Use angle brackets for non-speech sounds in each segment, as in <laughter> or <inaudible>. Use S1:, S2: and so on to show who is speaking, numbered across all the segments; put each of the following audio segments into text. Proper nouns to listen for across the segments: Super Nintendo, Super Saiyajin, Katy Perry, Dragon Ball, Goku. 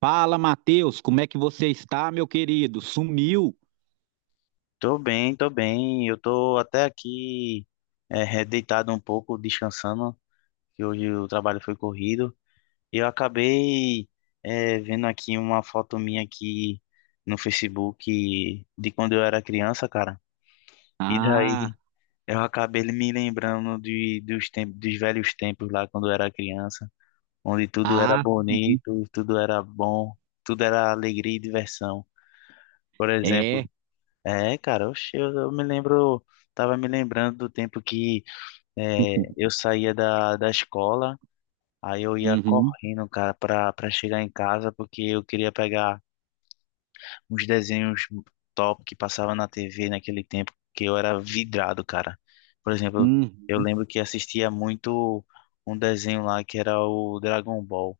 S1: Fala, Matheus, como é que você está, meu querido? Sumiu?
S2: Tô bem, tô bem. Eu tô até aqui deitado um pouco, descansando, que hoje o trabalho foi corrido. E eu acabei vendo aqui uma foto minha aqui no Facebook de quando eu era criança, cara. E daí
S1: Ah,
S2: eu acabei me lembrando dos tempos, dos velhos tempos lá quando eu era criança, onde tudo era
S1: ah,
S2: bonito, tudo era bom, tudo era alegria e diversão. Por exemplo,
S1: é.
S2: é, cara, oxe, eu me lembro, tava me lembrando do tempo que eu
S1: <laughs>
S2: saía da escola, aí eu ia
S1: Uhum,
S2: correndo, cara, pra chegar em casa, porque eu queria pegar uns desenhos top que passava na TV naquele tempo, que eu era vidrado, cara. Por exemplo, eu
S1: uhum,
S2: lembro que assistia muito um desenho lá que era o Dragon Ball.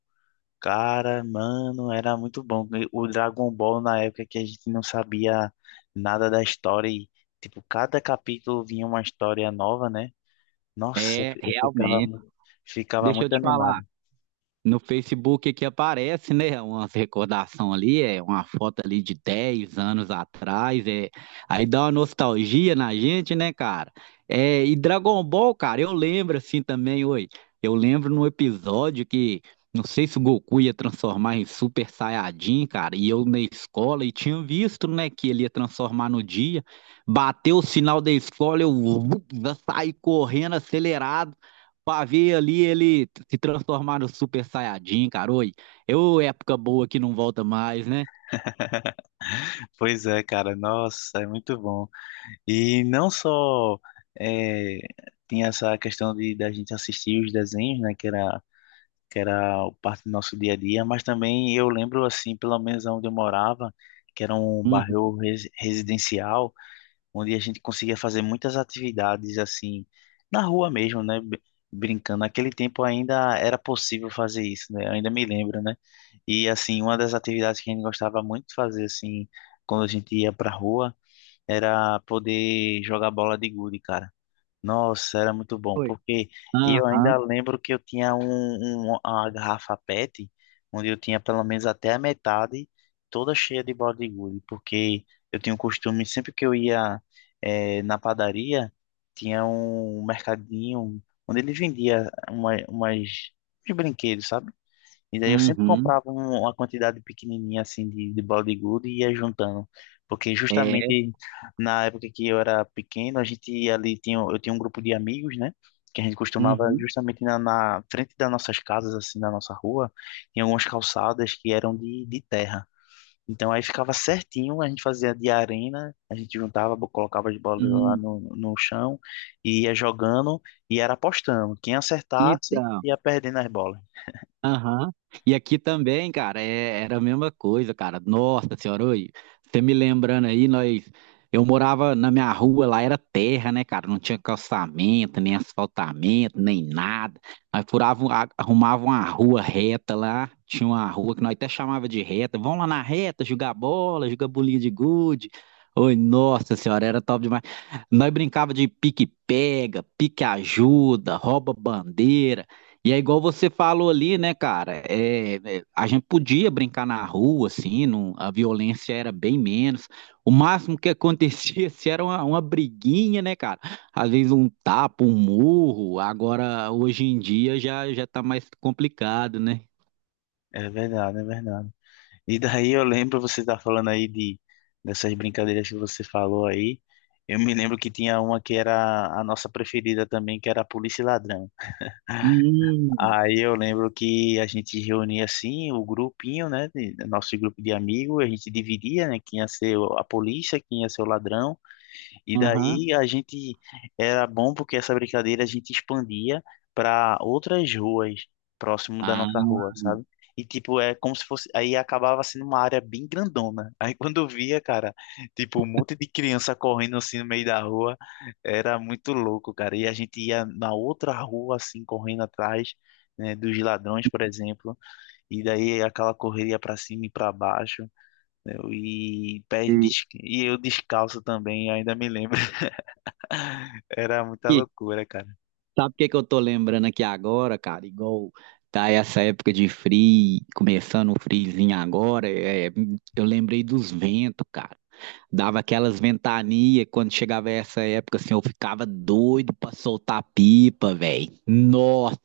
S2: Cara, mano, era muito bom. E o Dragon Ball na época que a gente não sabia nada da história e, tipo, cada capítulo vinha uma história nova, né? Nossa,
S1: é,
S2: eu ficava,
S1: realmente.
S2: ficava
S1: Deixa eu
S2: muito
S1: te falar.
S2: animado.
S1: No Facebook que aparece, né, umas recordação ali, é uma foto ali de 10 anos atrás, aí dá uma nostalgia na gente, né, cara? É, e Dragon Ball, cara, eu lembro assim também, oi, eu lembro num episódio que, não sei se o Goku ia transformar em Super Saiyajin, cara, e eu na escola, e tinha visto, né, que ele ia transformar no dia, bateu o sinal da escola, eu, <laughs> eu saí correndo acelerado, pra ver ali ele se transformar no Super Saiyajin, cara. Oi, eu época boa que não volta mais, né?
S2: Pois é, cara, nossa, é muito bom. E não só é, tinha essa questão de da gente assistir os desenhos, né? Que era parte do nosso dia a dia, mas também eu lembro, assim, pelo menos onde eu morava, que era um
S1: Uhum.
S2: bairro residencial, onde a gente conseguia fazer muitas atividades assim na rua mesmo, né? Brincando. Naquele tempo ainda era possível fazer isso, né? Eu ainda me lembro, né? E assim, uma das atividades que a gente gostava muito de fazer assim, quando a gente ia pra rua, era poder jogar bola de gude, cara. Nossa, era muito bom,
S1: Foi.
S2: porque e eu
S1: Aham,
S2: ainda lembro que eu tinha uma garrafa PET, onde eu tinha pelo menos até a metade, toda cheia de bala de gude, porque eu tinha um costume, sempre que eu ia na padaria, tinha um mercadinho onde ele vendia uns brinquedos, sabe? E daí eu sempre
S1: uhum.
S2: comprava uma quantidade pequenininha assim de balde de gude e ia juntando. Porque
S1: É,
S2: justamente na época que eu era pequeno, a gente ali tinha, eu tinha um grupo de amigos, né? Que a gente costumava
S1: uhum.
S2: justamente na frente das nossas casas, assim, na nossa rua, tinha algumas calçadas que eram de terra. Então aí ficava certinho, a gente fazia de arena, a gente juntava, colocava as bolas lá
S1: Hum.
S2: no chão e ia jogando e era apostando. Quem acertasse
S1: Então.
S2: ia perdendo as bolas.
S1: Aham. E aqui também, cara, era a mesma coisa, cara. Nossa senhora, oi, você me lembrando aí, nós. Eu morava na minha rua, lá era terra, né, cara? Não tinha calçamento, nem asfaltamento, nem nada. Nós furavam, arrumavam uma rua reta lá. Tinha uma rua que nós até chamava de reta. Vamos lá na reta, jogar bola, jogar bolinha de gude. Oi, nossa senhora, era top demais. Nós brincava de pique-pega, pique-ajuda, rouba-bandeira. E é igual você falou ali, né, cara? É, é, a gente podia brincar na rua, assim, a violência era bem menos. O máximo que acontecia <laughs> se era uma briguinha, né, cara? Às vezes um tapa, um murro. Agora, hoje em dia, já tá mais complicado, né?
S2: É verdade, é verdade. E daí eu lembro, você tá falando aí de dessas brincadeiras que você falou aí. Eu me lembro que tinha uma que era a nossa preferida também, que era a polícia e ladrão.
S1: Hum,
S2: Aí eu lembro que a gente reunia assim o grupinho, né, nosso grupo de amigos, a gente dividia, né, quem ia ser a polícia, quem ia ser o ladrão. E
S1: aham.
S2: daí a gente era bom porque essa brincadeira a gente expandia para outras ruas próximo da
S1: Ah,
S2: nossa rua, sabe? E tipo, é como se fosse, aí acabava sendo uma área bem grandona. <laughs> Aí quando eu via, cara, tipo, um monte de criança correndo assim no meio da rua, era muito louco, cara. E a gente ia na outra rua assim correndo atrás, né, dos ladrões, por exemplo. E daí aquela correria para cima e para baixo. E pés e eu descalço também, ainda me lembro. Era muita loucura, cara.
S1: sabe o que que eu tô lembrando aqui agora, cara? Igual tá essa época de frio, começando o friozinho agora, é, eu lembrei dos ventos, cara. Dava aquelas ventanias, quando chegava essa época, assim, eu ficava doido pra soltar pipa, velho. Nossa,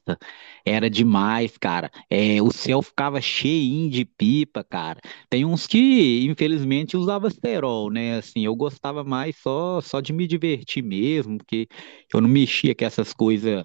S1: era demais, cara. É, o céu ficava cheinho de pipa, cara. Tem uns que, infelizmente, usava cerol, né? Assim, eu gostava mais só de me divertir mesmo, porque eu não mexia com essas coisas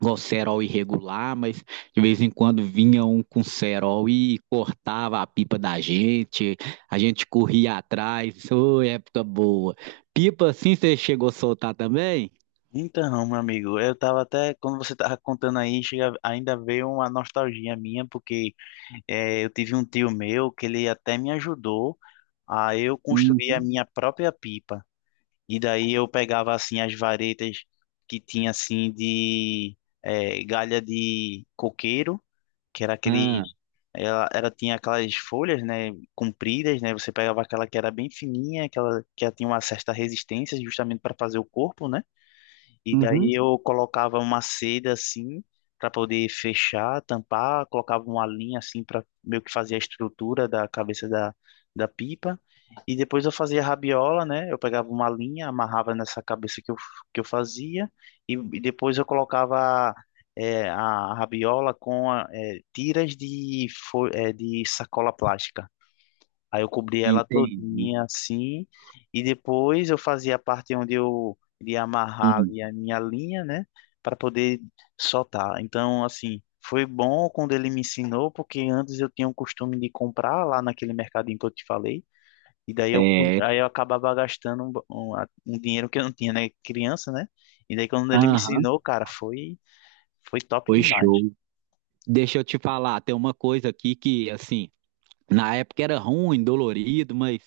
S1: igual cerol irregular, mas de vez em quando vinha um com cerol e cortava a pipa da gente, a gente corria atrás, ô, é época boa. Pipa assim você chegou a soltar também?
S2: Então, meu amigo, eu tava até, quando você tava contando aí, chega, ainda veio uma nostalgia minha, porque eu tive um tio meu que ele até me ajudou a eu construir a
S1: Uhum.
S2: minha própria pipa. E daí eu pegava, assim, as varetas que tinha, assim, de galha de coqueiro, que era aquele
S1: Ah,
S2: Ela tinha aquelas folhas, né, compridas, né, você pegava aquela que era bem fininha, aquela que ela tinha uma certa resistência justamente para fazer o corpo, né? E daí
S1: uhum.
S2: eu colocava uma seda assim para poder fechar, tampar, colocava uma linha assim para meio que fazer a estrutura da cabeça da pipa. E depois eu fazia a rabiola, né? Eu pegava uma linha, amarrava nessa cabeça que eu fazia e depois eu colocava a rabiola tiras de sacola plástica. Aí eu cobria ela
S1: Entendi.
S2: todinha assim, e depois eu fazia a parte onde eu iria amarrar
S1: Hum,
S2: ali a minha linha, né, para poder soltar. Então, assim, foi bom quando ele me ensinou, porque antes eu tinha o costume de comprar lá naquele mercadinho que eu te falei, e daí
S1: É,
S2: aí eu acabava gastando um dinheiro que eu não tinha, né, criança, né? E daí quando ele me
S1: aham,
S2: ensinou, cara, foi foi top
S1: foi
S2: demais.
S1: show. Deixa eu te falar, tem uma coisa aqui que, assim, na época era ruim, dolorido, mas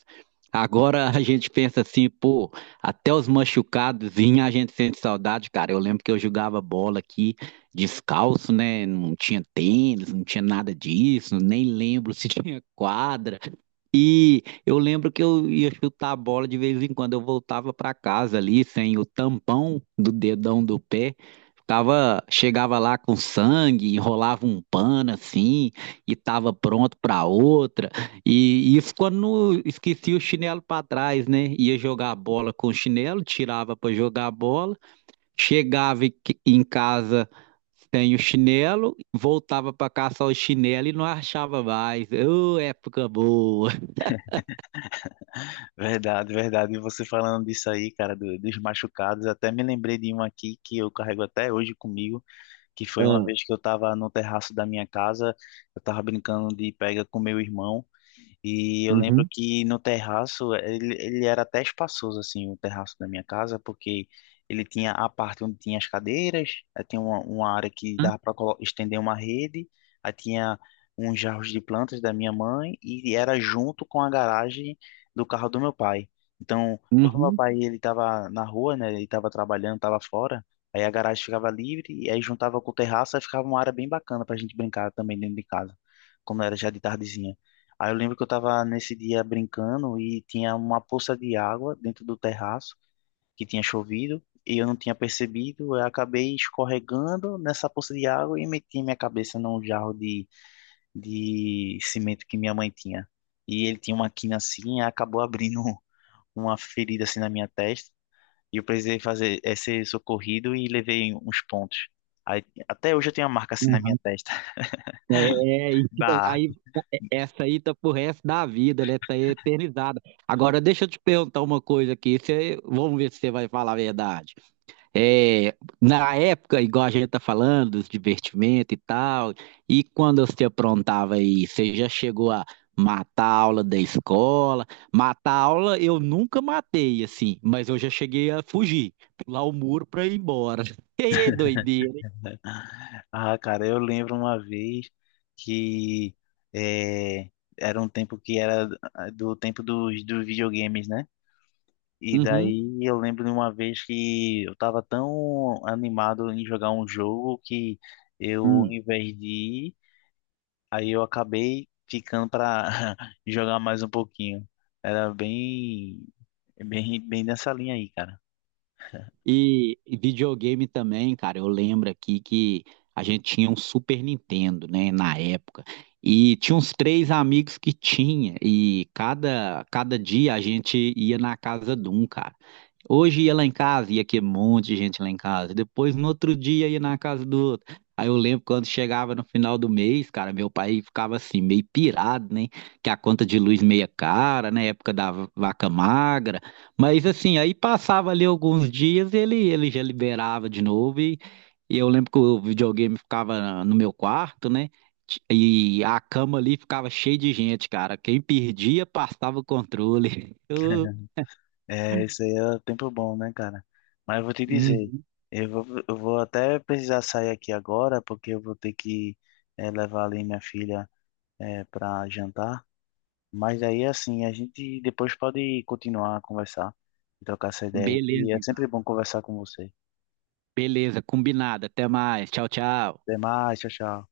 S1: agora a gente pensa assim, pô, até os machucados a gente sente saudade, cara. Eu lembro que eu jogava bola aqui descalço, né? Não tinha tênis, não tinha nada disso, nem lembro se <laughs> tinha quadra. E eu lembro que eu ia chutar a bola de vez em quando, eu voltava para casa ali sem o tampão do dedão do pé, ficava, chegava lá com sangue, enrolava um pano assim e tava pronto para outra. E isso quando não esquecia o chinelo para trás, né? Ia jogar a bola com o chinelo, tirava para jogar a bola, chegava em casa sem o chinelo, voltava para caçar o chinelo e não achava mais. Ô, época boa!
S2: Verdade, verdade. E você falando disso aí, cara, dos machucados, até me lembrei de um aqui que eu carrego até hoje comigo, que foi uma
S1: Hã.
S2: vez que eu tava no terraço da minha casa, eu tava brincando de pega com meu irmão. E eu lembro
S1: Uhum.
S2: que no terraço, ele era até espaçoso, assim, o terraço da minha casa, porque ele tinha a parte onde tinha as cadeiras, aí tinha uma área que dava para estender uma rede, aí tinha uns jarros de plantas da minha mãe, e era junto com a garagem do carro do meu pai. Então, quando meu
S1: Uhum.
S2: pai ele estava na rua, né, ele estava trabalhando, estava fora, aí a garagem ficava livre, e aí juntava com o terraço, aí ficava uma área bem bacana para a gente brincar também dentro de casa, quando era já de tardezinha. Aí eu lembro que eu tava nesse dia brincando e tinha uma poça de água dentro do terraço que tinha chovido e eu não tinha percebido. Eu acabei escorregando nessa poça de água e meti minha cabeça num jarro de cimento que minha mãe tinha. E ele tinha uma quina assim e acabou abrindo <laughs> uma ferida assim na minha testa. E eu precisei fazer ser socorrido e levei uns pontos. Aí, até hoje eu tenho uma marca assim na minha
S1: Aham.
S2: testa <laughs>
S1: É, é, e tipo,
S2: da
S1: aí e essa aí tá pro resto da vida, né? Tá eternizada. Agora, deixa eu te perguntar uma coisa aqui. Você, vamos ver se você vai falar a verdade. É, na época, igual a gente tá falando, dos divertimentos e tal, e quando você aprontava aí, você já chegou a matar a aula da escola? Matar a aula eu nunca matei, assim, mas eu já cheguei a fugir, pular o muro pra ir embora. <laughs> Que doideira,
S2: Ah, cara, eu lembro uma vez que eh, era um tempo que era ah, do tempo dos videogames, né? E
S1: hein?
S2: daí eu lembro de uma vez que eu tava tão animado em jogar um jogo que eu, ao
S1: Hum.
S2: invés de ir, aí eu acabei ficando pra <laughs> jogar mais um pouquinho. Era bem nessa linha aí, cara.
S1: E videogame também, cara. Eu lembro aqui que a gente tinha um Super Nintendo, né, na época. E tinha uns 3 amigos que tinha. E cada dia a gente ia na casa de um, cara. Hoje ia lá em casa, ia que um monte de gente lá em casa. Depois, no outro dia, ia na casa do outro. Aí eu lembro quando chegava no final do mês, cara, meu pai ficava assim, meio pirado, né? Que a conta de luz meia cara, né? Época da vaca magra. Mas assim, aí passava ali alguns dias, ele já liberava de novo. E eu lembro que o videogame ficava no meu quarto, né? E a cama ali ficava cheia de gente, cara. Quem perdia, passava o controle. <laughs> Eu...
S2: É, isso aí é tempo bom, né, cara? Mas eu vou te dizer,
S1: Uhum.
S2: eu vou até precisar sair aqui agora, porque eu vou ter que levar ali minha filha pra jantar. Mas aí, assim, a gente depois pode continuar a conversar e trocar essa ideia aí,
S1: Beleza,
S2: que é sempre
S1: então.
S2: bom conversar com você.
S1: Beleza, combinado. Até mais. Tchau, tchau.
S2: Até mais, tchau, tchau.